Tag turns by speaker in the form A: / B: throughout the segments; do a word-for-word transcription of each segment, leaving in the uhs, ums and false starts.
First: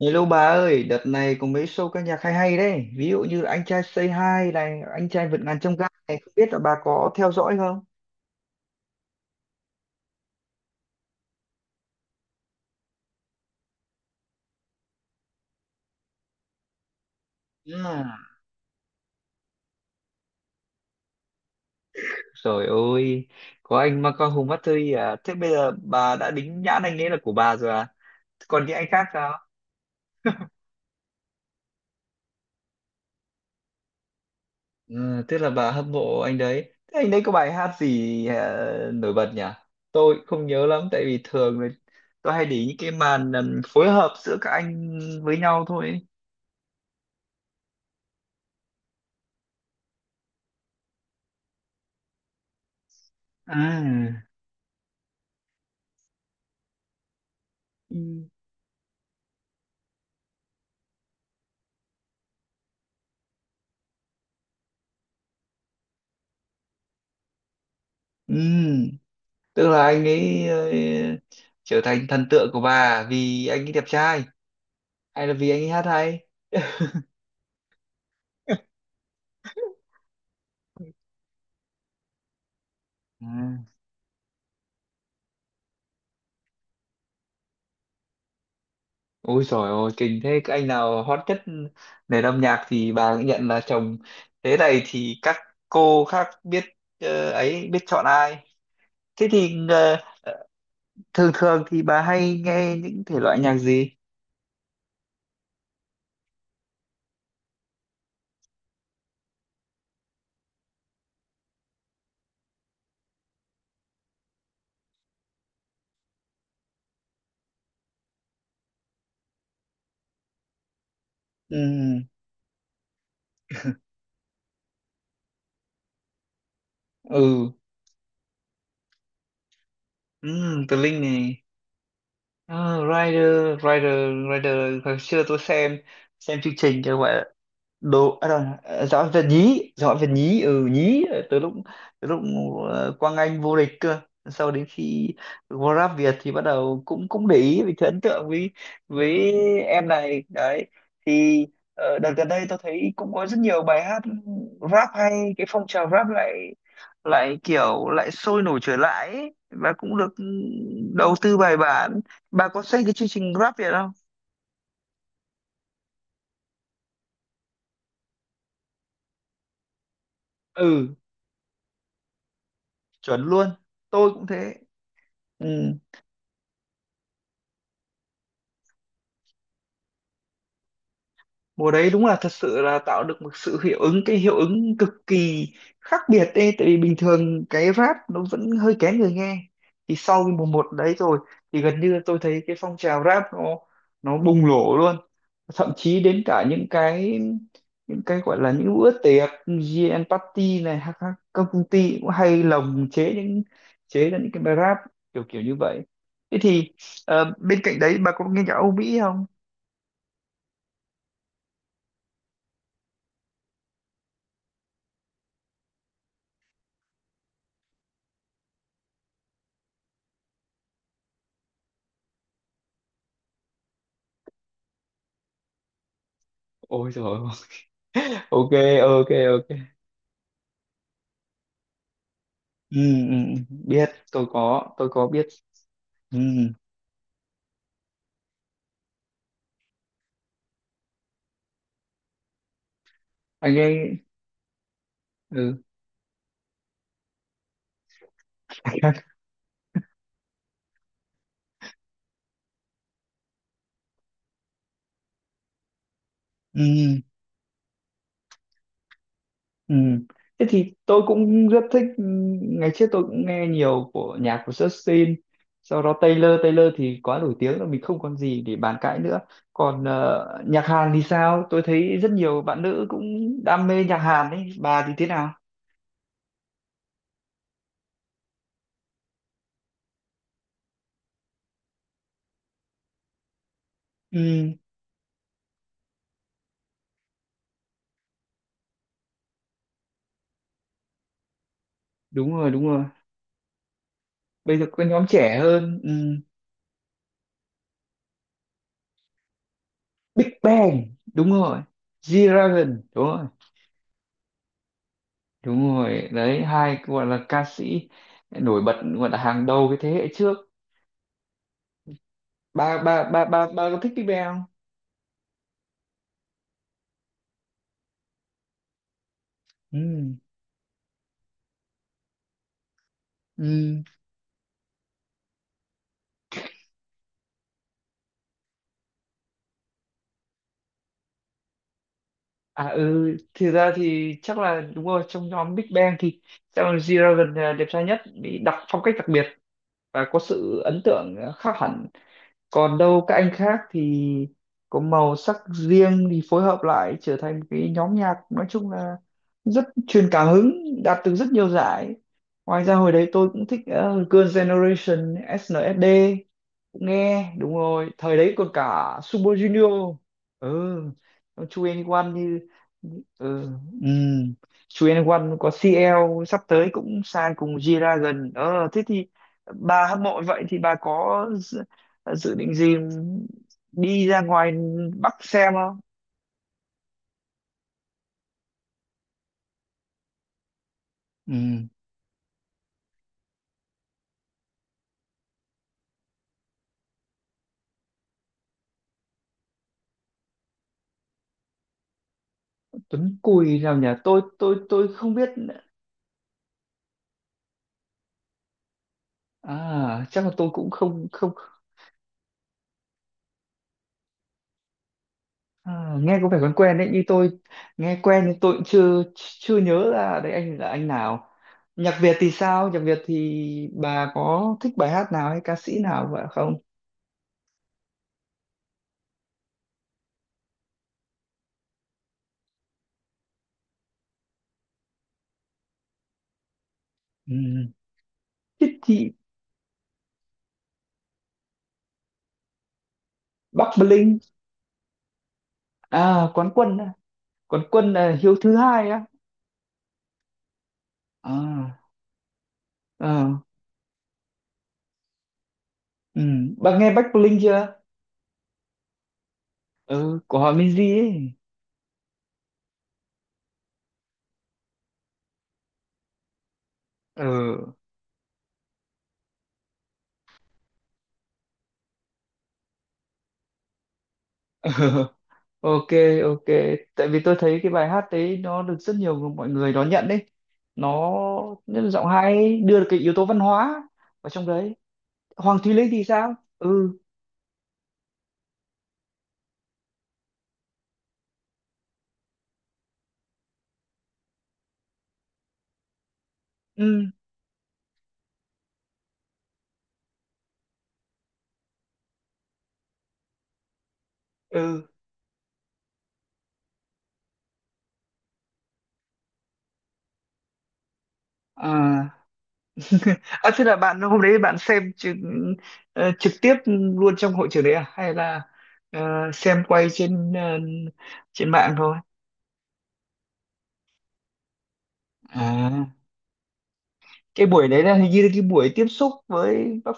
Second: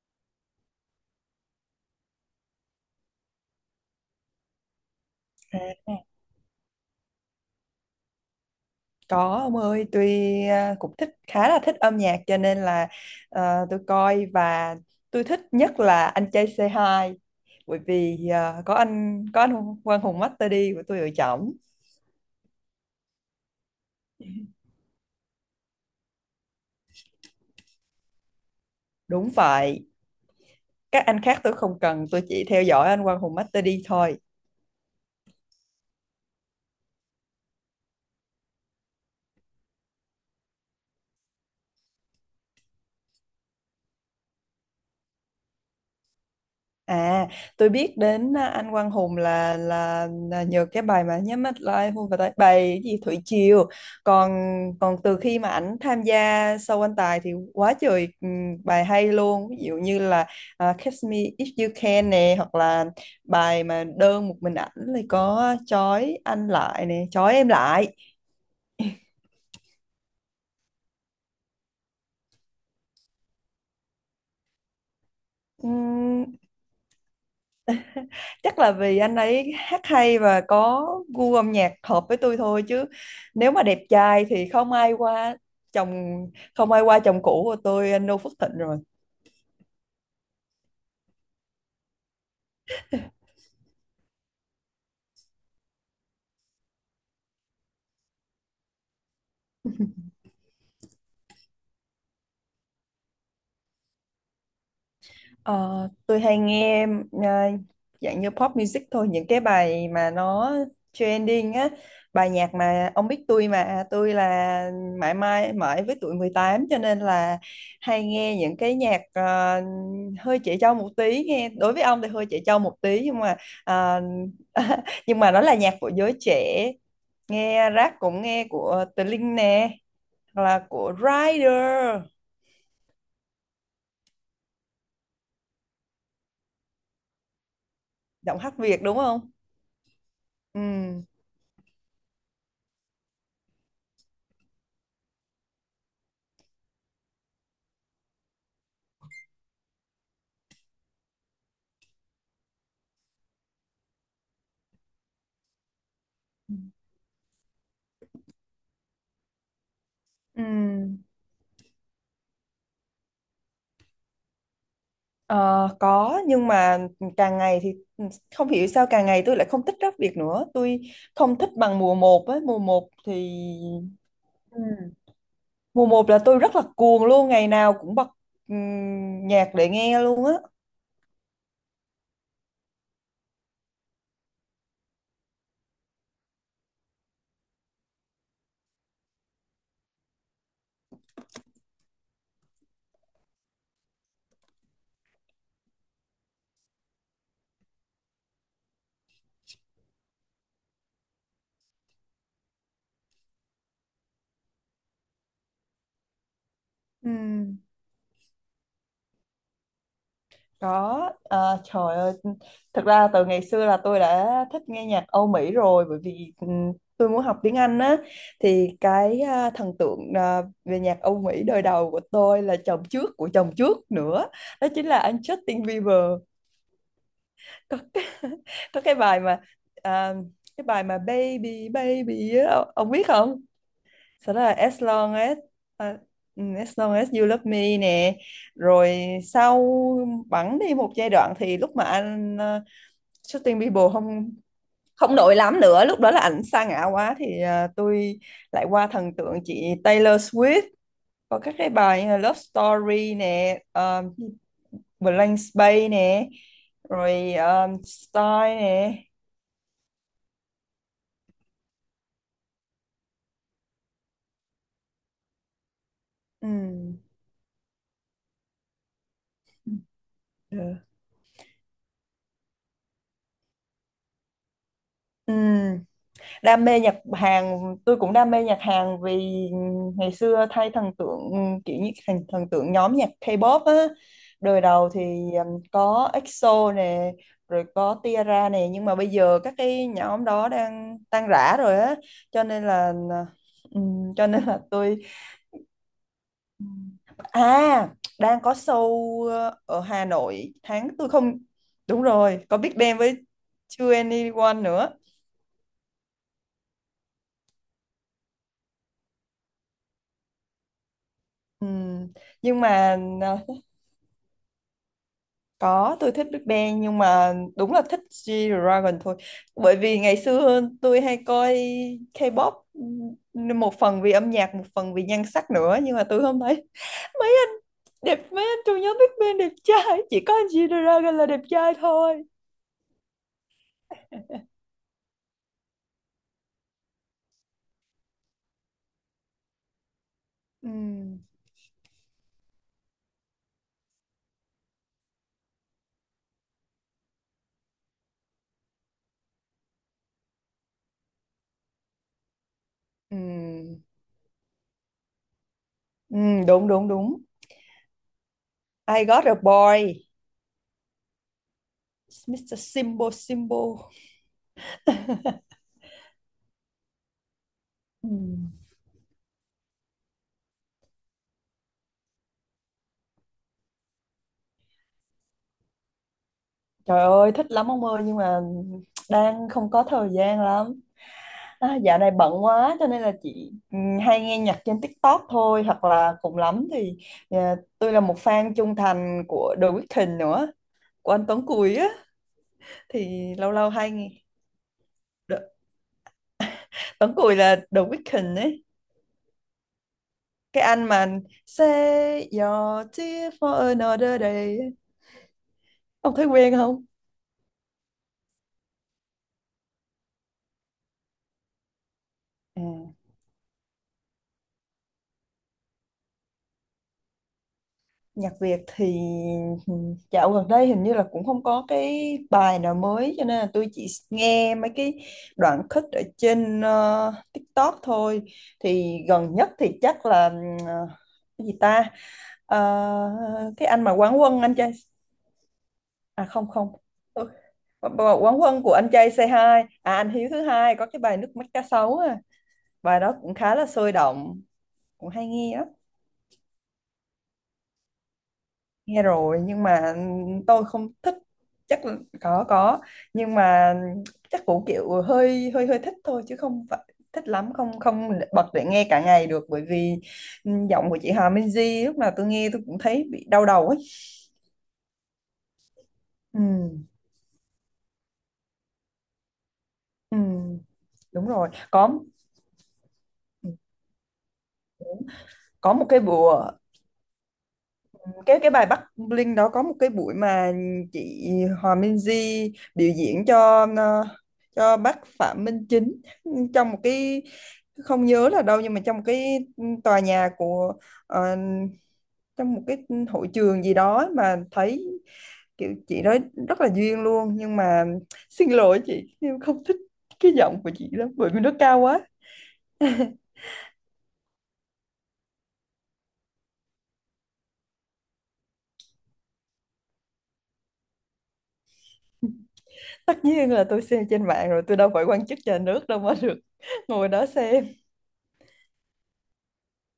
A: Hello bà ơi, đợt này có mấy show ca nhạc hay hay đấy. Ví dụ như là Anh trai Say Hi này, Anh trai vượt ngàn chông gai
B: À,
A: này, không biết là bà có theo dõi không?
B: có ông ơi, tôi à, cũng thích, khá là thích âm nhạc cho nên là à, tôi coi. Và tôi thích nhất là anh trai c hai, bởi
A: À,
B: vì à, có anh có anh Quang Hùng Master D của tôi ở trỏng.
A: trời ơi, có anh Michael Hùng mắt thôi à. Thế bây giờ bà đã đính nhãn anh ấy là của bà rồi à? Thế còn những anh khác
B: Đúng
A: sao?
B: vậy, các anh khác tôi không cần, tôi chỉ theo dõi anh Quang Hùng Master D thôi.
A: Ừ, tức là bà hâm mộ anh đấy. Thế anh đấy có bài hát gì à, nổi bật nhỉ? Tôi cũng không nhớ lắm, tại vì thường là tôi hay để ý những cái màn ừm, phối hợp giữa các anh với nhau thôi.
B: À, tôi biết đến à, anh Quang Hùng là là, là nhờ cái bài mà nhắm mắt lại hôn vào tay, bài cái gì Thủy Triều.
A: À.
B: Còn còn từ khi mà ảnh tham gia show anh Tài thì quá trời
A: Ừ.
B: ừm, bài hay luôn. Ví dụ như là à, Catch Me If You Can nè, hoặc là bài mà đơn một mình ảnh thì có trói anh lại nè, trói em lại.
A: Ừ, tức là anh ấy ờ, trở thành thần tượng của bà vì anh ấy đẹp trai hay là vì anh ấy hát hay.
B: Chắc là vì anh ấy hát hay và có gu âm nhạc hợp với tôi thôi, chứ
A: Ừ.
B: nếu mà đẹp trai thì không ai qua chồng không ai qua chồng cũ của tôi, anh no Phước Thịnh rồi.
A: Ôi trời ơi kinh thế. Cái anh nào hot nhất nền âm nhạc thì bà cũng nhận là chồng, thế này thì các cô khác biết ờ, ấy biết chọn ai. Thế thì ờ, thường thường thì bà hay nghe những thể loại nhạc gì?
B: Ờ, tôi hay nghe ờ, dạng như pop music thôi, những cái bài mà nó trending á, bài nhạc mà ông biết, tôi mà, tôi là mãi mãi mãi với tuổi mười tám cho nên là hay nghe những cái nhạc ờ, hơi trẻ trâu một tí, nghe
A: Ừ,
B: đối với ông thì hơi trẻ trâu một tí, nhưng mà ờ, nhưng mà nó là nhạc của giới trẻ.
A: ừ,
B: Nghe rap cũng nghe của Tờ Linh nè,
A: ừ.
B: hoặc là
A: Tờ
B: của
A: Linh này.
B: Rider.
A: Ờ, Rider, Rider. Rider hồi xưa tôi xem xem chương trình cho gọi đồ à,
B: Giọng
A: đâu,
B: hát Việt
A: à,
B: đúng
A: giỏi về
B: không?
A: nhí, giỏi về nhí, ừ
B: Ừ.
A: nhí, từ lúc, từ lúc ờ, Quang Anh vô địch cơ. Sau đến khi Grab Việt thì bắt đầu cũng cũng để ý vì thấy ấn tượng với với em này đấy. Thì ờ, đợt gần đây tôi thấy cũng có rất nhiều bài hát rap hay, cái phong trào rap lại, lại kiểu lại sôi nổi trở lại ấy, và cũng được
B: Ừ.
A: đầu tư bài bản. Bà có xem cái chương trình Grab Việt không?
B: Ờ, có, nhưng mà càng ngày thì ừ, không hiểu sao càng ngày tôi lại không thích rap Việt nữa, tôi
A: Ừ,
B: không thích bằng mùa một ấy, mùa một
A: chuẩn
B: thì...
A: luôn, tôi cũng thế.
B: Ừ.
A: Ừ,
B: Mùa một là tôi rất là cuồng luôn, ngày nào cũng bật ừm, nhạc để nghe luôn á.
A: mùa đấy đúng là thật sự là tạo được một sự hiệu ứng, cái hiệu ứng cực kỳ khác biệt ấy, tại vì bình thường cái rap nó vẫn hơi kén người nghe. Thì sau cái mùa một đấy rồi thì gần như tôi thấy cái phong trào rap nó nó bùng nổ luôn. Thậm chí đến cả những cái, những cái gọi là những bữa tiệc giê en Party này hoặc các các công ty cũng hay lồng chế những, chế ra những cái bài rap kiểu kiểu như vậy. Thế thì
B: Ừ.
A: ờ, bên cạnh đấy bà có nghe nhạc Âu Mỹ không?
B: Có, ờ, trời ơi, thật ra từ ngày xưa là tôi đã thích nghe nhạc Âu Mỹ rồi, bởi vì ừm, tôi muốn học tiếng Anh á. Thì cái à, thần tượng à, về nhạc Âu Mỹ đời đầu của tôi là chồng trước của chồng trước nữa, đó chính là anh Justin Bieber.
A: Ôi trời.
B: Có cái,
A: Ok,
B: có cái
A: ok,
B: bài mà
A: ok.
B: à, cái bài mà Baby Baby á,
A: Ừ,
B: ông biết
A: ừ,
B: không?
A: ừ. Biết, tôi
B: Sau đó là
A: có,
B: As
A: tôi có
B: Long
A: biết.
B: As à,
A: Ừ,
B: ừ, As Long As You Love Me nè. Rồi sau, bẵng đi một giai đoạn thì lúc mà anh uh,
A: anh
B: Justin Bieber
A: ấy.
B: không không nổi lắm
A: Ừ.
B: nữa, lúc đó là ảnh sa ngã quá thì ờ, tôi lại qua thần tượng chị Taylor Swift, có các cái bài như là Love Story nè, ờ, Blank Space nè,
A: Ừ,
B: rồi um, Style nè.
A: ừ. Thế thì tôi cũng rất thích. Ừ, ngày trước tôi cũng nghe nhiều của nhạc của Justin. Sau đó Taylor,
B: Ừ.
A: Taylor thì quá nổi tiếng rồi mình không còn gì để bàn cãi nữa. Còn ờ, nhạc
B: Ừ.
A: Hàn thì sao? Tôi thấy rất nhiều bạn nữ cũng đam mê nhạc Hàn đấy, bà thì thế nào?
B: Ừ. Đam mê nhạc Hàn, tôi cũng đam mê nhạc Hàn, vì ngày xưa thay thần tượng kiểu như thần, thần tượng nhóm nhạc K-pop á,
A: Ừ,
B: đời đầu thì um, có EXO nè, rồi có Tiara nè, nhưng mà bây giờ các cái nhóm đó đang tan rã rồi á,
A: đúng
B: cho
A: rồi,
B: nên
A: đúng rồi.
B: là ừm, cho nên
A: Bây
B: là
A: giờ có
B: tôi...
A: nhóm trẻ hơn. Ừ.
B: à Đang có show ờ, ở Hà
A: Big
B: Nội tháng
A: Bang
B: tôi
A: đúng
B: không...
A: rồi.
B: Đúng rồi, có Big
A: G-Dragon,
B: Bang
A: đúng
B: với
A: rồi.
B: tu ni oăn nữa.
A: Đúng rồi đấy, hai cái gọi là ca sĩ nổi bật, gọi là hàng đầu cái thế hệ trước.
B: Ừm, nhưng
A: Ba ba
B: mà
A: ba
B: ờ,
A: ba ba, có thích Big Bang không?
B: có, tôi thích Big Bang, nhưng mà đúng là thích G-Dragon thôi, bởi
A: Ừ,
B: vì ngày xưa tôi hay coi K-pop. Ừm, một
A: ừ.
B: phần vì âm nhạc, một phần vì nhan sắc nữa, nhưng mà tôi không thấy mấy anh đẹp mấy anh trong nhóm Big Bang đẹp trai, chỉ có anh G-Dragon là đẹp trai thôi.
A: À ừ, thực ra thì chắc là đúng rồi, trong nhóm Big Bang thì chắc là G-Dragon là đẹp trai nhất vì đặc phong cách đặc biệt và có sự ấn tượng
B: Ừm,
A: à, khác hẳn. Còn đâu các anh khác thì có màu sắc riêng, thì phối hợp lại trở thành một cái nhóm nhạc, nói chung là rất truyền cảm hứng, đạt được rất nhiều giải. Ngoài ra hồi đấy tôi cũng thích
B: ừm,
A: uh, Girls' Generation ét en ét đê,
B: ừm, đúng
A: cũng
B: đúng đúng.
A: nghe. Đúng rồi, thời đấy còn cả
B: I got a
A: Super Junior.
B: boy.
A: Ừ, Chu En Wan như.
B: mít tơ Simbo
A: Ừ,
B: Simbo
A: ừ. Chu En Wan có xê lờ sắp tới cũng sang cùng G-Dragon.
B: Ừm.
A: Ờ thế thì bà hâm mộ vậy thì bà có dự, dự định gì đi ra ngoài Bắc xem không?
B: Trời ơi, thích lắm ông ơi, nhưng mà đang không có thời gian lắm.
A: Ừ.
B: À, dạo này bận quá cho nên là chị ừ, hay nghe nhạc trên TikTok thôi, hoặc là cùng lắm thì à, tôi là một fan trung thành của The Weeknd nữa, của anh Tuấn Cùi á,
A: Tuấn
B: thì lâu
A: Cùi
B: lâu
A: nào nhỉ,
B: hay nghe.
A: tôi tôi tôi không biết.
B: Đ- Tuấn Cùi là The Weeknd ấy.
A: À chắc là tôi
B: Cái
A: cũng
B: anh mà
A: không không.
B: Say your tears for another day.
A: Ờ,
B: Ông
A: nghe
B: thấy
A: có vẻ quen
B: quen
A: quen
B: không?
A: đấy, như tôi nghe quen nhưng tôi cũng chưa chưa nhớ là đấy anh là anh nào. Nhạc Việt thì
B: À.
A: sao, nhạc Việt thì bà có thích bài hát nào hay ca sĩ nào vậy không?
B: Nhạc Việt thì ừ, dạo gần đây hình như là cũng không có cái bài nào mới, cho nên là tôi chỉ nghe mấy cái đoạn khích ở trên ờ,
A: Ừ.
B: TikTok thôi.
A: Thích
B: Thì
A: chị.
B: gần nhất thì chắc là ờ, cái gì ta? Ờ, cái
A: Bắc
B: anh mà
A: Bling
B: Quán Quân anh trai, à
A: à,
B: không
A: quán
B: không.
A: quân à.
B: Ừ,
A: Quán quân là Hiếu
B: Quán
A: thứ
B: Quân của anh
A: hai á.
B: trai c hai, à anh Hiếu thứ hai, có cái bài Nước Mắt Cá
A: À,
B: Sấu à. Bài đó cũng
A: à,
B: khá là sôi động, cũng hay nghe.
A: ừ. Bà nghe Bắc Bling chưa?
B: Nghe rồi nhưng mà
A: Ừ, của họ
B: tôi không
A: Minzy
B: thích,
A: ấy.
B: chắc là có có nhưng mà chắc cũng kiểu hơi hơi hơi thích thôi, chứ không phải thích lắm,
A: Ừ.
B: không không bật để nghe cả ngày được, bởi vì ừ, giọng của chị Hà Minzy lúc nào tôi nghe tôi cũng thấy bị đau đầu ấy.
A: Ok,
B: Ừ,
A: ok. Tại vì tôi thấy cái bài hát đấy nó được rất nhiều người- mọi người đón nhận
B: ừ,
A: đấy. Nó,
B: đúng rồi,
A: nhất là
B: có
A: giọng hay ấy, đưa được cái yếu tố văn hóa vào trong đấy. Hoàng
B: có
A: Thùy
B: một
A: Linh
B: cái
A: thì sao?
B: bữa,
A: Ừ,
B: cái cái bài Bắc Bling đó có một cái buổi mà chị Hòa minh di biểu diễn cho ờ, cho bác Phạm Minh Chính trong một
A: ừ,
B: cái... Không nhớ là đâu, nhưng mà trong một cái tòa nhà của ờ, trong một cái hội trường gì đó, mà
A: ừ.
B: thấy kiểu chị đó rất là duyên luôn, nhưng mà xin lỗi chị, em không thích cái giọng của chị lắm bởi vì nó
A: À.
B: cao quá.
A: À thế là bạn hôm đấy bạn xem trực, ờ, trực tiếp luôn trong hội trường đấy à? Hay là ờ, xem quay trên ờ, trên mạng thôi?
B: Tất nhiên là tôi xem trên mạng rồi, tôi đâu phải quan chức nhà
A: À,
B: nước đâu mà được ngồi đó
A: cái
B: xem.
A: buổi đấy là hình như là cái buổi tiếp xúc với bác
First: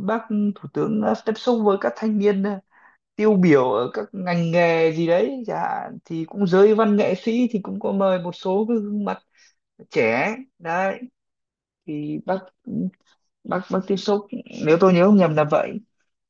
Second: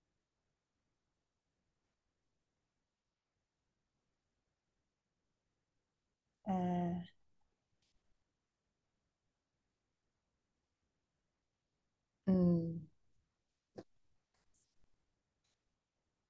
A: bác thủ tướng, ờ, tiếp xúc với các thanh niên ờ, tiêu biểu ở các ngành nghề gì đấy chẳng hạn, thì cũng giới văn
B: à
A: nghệ sĩ thì cũng có mời một số cái gương mặt trẻ đấy. Thì
B: Ừ,
A: bác bác bác tiếp xúc, nếu tôi nhớ không nhầm là vậy.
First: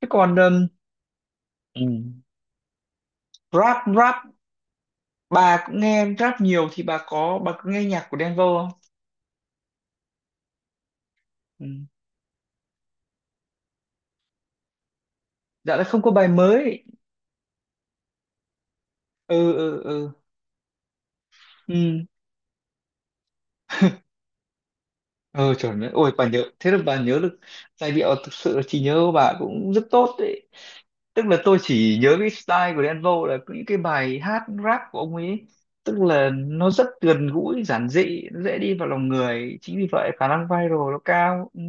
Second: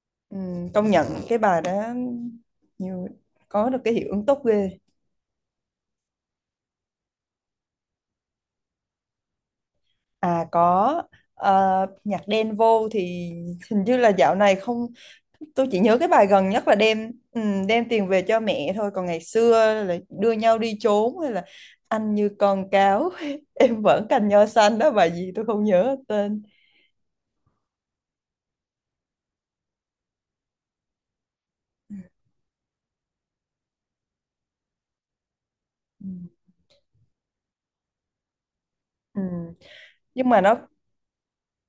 A: Thế còn
B: ừ,
A: ừm,
B: công nhận cái bài đó
A: ừm,
B: nhiều, có được
A: rap,
B: cái hiệu
A: rap,
B: ứng tốt ghê.
A: bà cũng nghe rap nhiều thì bà có bà có nghe nhạc của Đen Vâu không?
B: À có,
A: Ừ.
B: ờ, nhạc đen vô thì hình như là dạo này không, tôi
A: Dạ
B: chỉ
A: là
B: nhớ
A: không
B: cái
A: có
B: bài
A: bài
B: gần nhất là
A: mới.
B: đem ừ, đem tiền về cho mẹ thôi, còn ngày
A: Ừ, ừ,
B: xưa là
A: ừ,
B: đưa nhau đi trốn, hay là
A: ừ,
B: anh như con cáo em vẫn cành nho xanh đó, bài gì tôi
A: ừ,
B: không
A: trời ơi
B: nhớ
A: ôi bà nhớ
B: tên.
A: thế là bà nhớ được giai điệu, thực sự là trí nhớ của bà cũng rất tốt đấy. Tức là tôi chỉ nhớ cái style của Đen Vâu là những cái bài hát rap của ông ấy, tức
B: Ừ.
A: là nó rất gần gũi giản dị, nó dễ đi vào lòng
B: Ừ.
A: người, chính vì vậy khả
B: Nhưng mà
A: năng
B: nó...
A: viral nó cao. Ừ.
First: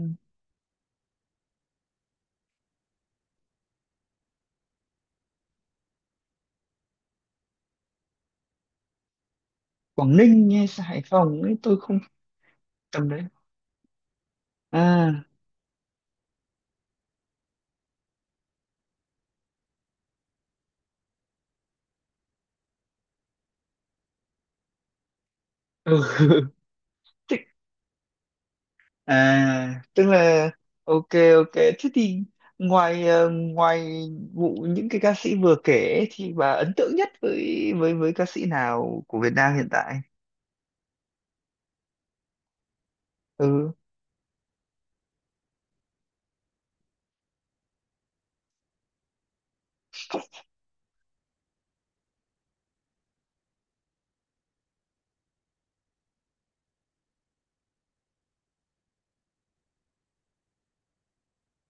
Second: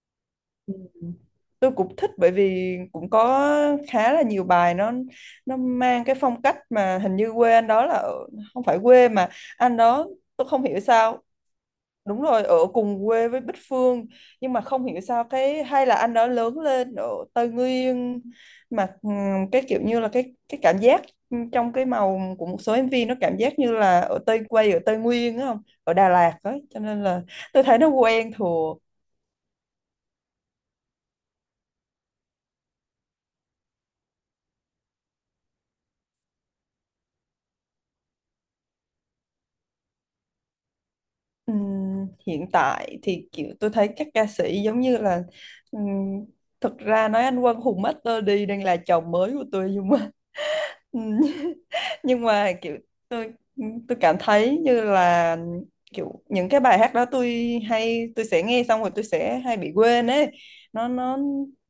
B: Ừ. Tôi cũng thích, bởi vì cũng có khá là nhiều bài nó nó mang cái phong cách mà hình như quê anh đó là ở, không phải quê mà anh đó...
A: Quảng
B: Tôi
A: Ninh
B: không
A: hay
B: hiểu
A: Hải
B: sao,
A: Phòng ấy, tôi không.
B: đúng rồi, ở cùng
A: Tầm đấy.
B: quê với Bích Phương. Nhưng mà không hiểu
A: À
B: sao, cái hay là anh đó lớn lên ở Tây Nguyên, mà ừm, cái kiểu như là cái cái cảm giác trong cái màu của một số em vê, nó cảm giác như là ở Tây quê, ở Tây Nguyên á, không, ở
A: ừ.
B: Đà Lạt á, cho nên là
A: Thích.
B: tôi thấy nó quen thừa.
A: À tức là, ok, ok thế thì ngoài ờ, ngoài vụ những cái ca sĩ vừa kể ấy, thì bà ấn tượng nhất với với với ca sĩ nào của Việt Nam hiện tại?
B: Ừm, hiện tại thì kiểu tôi
A: Ừ,
B: thấy các ca sĩ giống như là ừm, thực ra nói anh Quang Hùng Master D đang là chồng mới của tôi, nhưng mà ừm, nhưng mà kiểu tôi tôi cảm thấy như là, kiểu những cái bài hát đó, tôi hay tôi sẽ nghe xong rồi tôi sẽ hay bị quên ấy. Nó nó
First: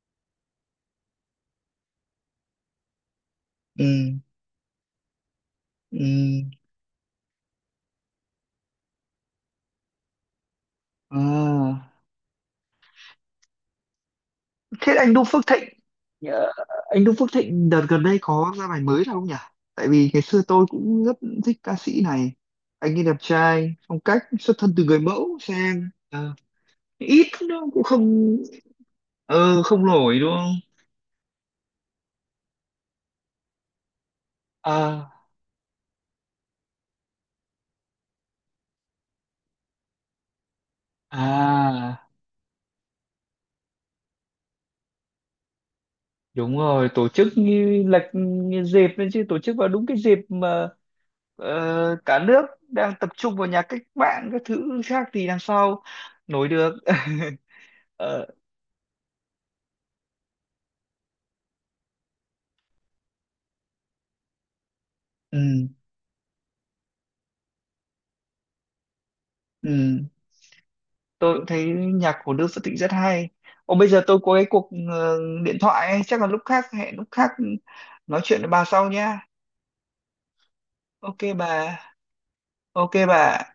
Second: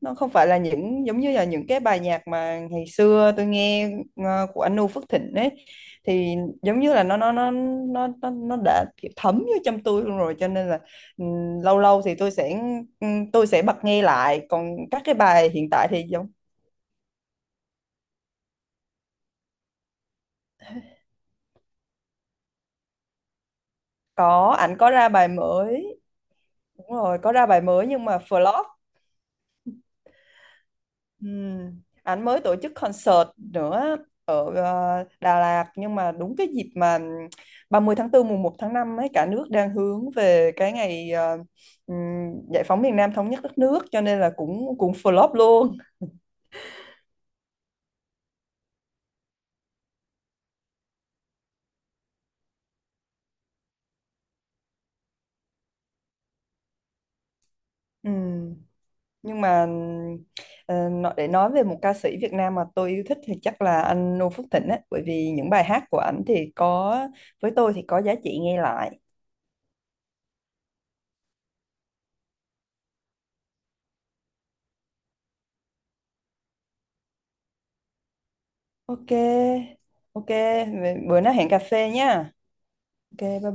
B: nó không phải là những giống như là những cái bài nhạc mà ngày xưa tôi
A: ừ,
B: nghe, ờ, của anh Noo Phước Thịnh ấy,
A: ừ.
B: thì giống như là nó nó nó nó nó, nó đã kiểu thấm vô trong tôi luôn rồi, cho nên là ừm, lâu
A: À.
B: lâu thì tôi sẽ ừm, tôi sẽ bật nghe lại, còn
A: Thế
B: các
A: anh
B: cái
A: Đu Phước
B: bài
A: Thịnh,
B: hiện tại thì giống...
A: ờ, anh Đu Phước Thịnh đợt gần đây có ra bài mới nào không nhỉ? Tại vì ngày xưa tôi cũng rất thích ca sĩ này. Anh ấy đẹp trai, phong cách xuất
B: Có,
A: thân
B: ảnh
A: từ
B: có
A: người
B: ra bài
A: mẫu sang,
B: mới.
A: ờ,
B: Đúng rồi,
A: ít
B: có ra
A: nó
B: bài
A: cũng
B: mới nhưng mà
A: không,
B: flop.
A: ờ không nổi đúng không?
B: Ừm, Anh mới tổ chức concert nữa ở ờ,
A: À
B: Đà Lạt, nhưng mà đúng cái dịp mà ba mươi tháng tư mùng một tháng năm ấy, cả nước đang hướng về cái ngày ờ, ừm,
A: à,
B: giải phóng miền Nam, thống nhất đất nước, cho nên là cũng cũng flop luôn.
A: đúng rồi, tổ chức như lệch như dịp nên, chứ tổ chức vào đúng cái dịp mà ờ, cả nước đang tập trung vào nhà cách mạng các thứ khác thì làm sao nổi được. Ờ,
B: Ừm, Nhưng mà ờ, nó- để nói về một ca sĩ Việt Nam mà tôi yêu thích thì chắc là anh Noo Phước Thịnh ấy, bởi vì những bài
A: ừ,
B: hát của ảnh thì có với tôi thì có giá trị nghe lại.
A: ừ, tôi cũng thấy nhạc của Đức Phật Thịnh rất hay. Ồ bây giờ tôi có cái cuộc ờ, điện thoại ấy, chắc là lúc khác, hẹn lúc khác nói chuyện với bà sau
B: Ok,
A: nha.
B: ok,
A: Ok
B: bữa nào
A: bà,
B: hẹn cà phê nhá.
A: ok
B: Ok,
A: bà.
B: bye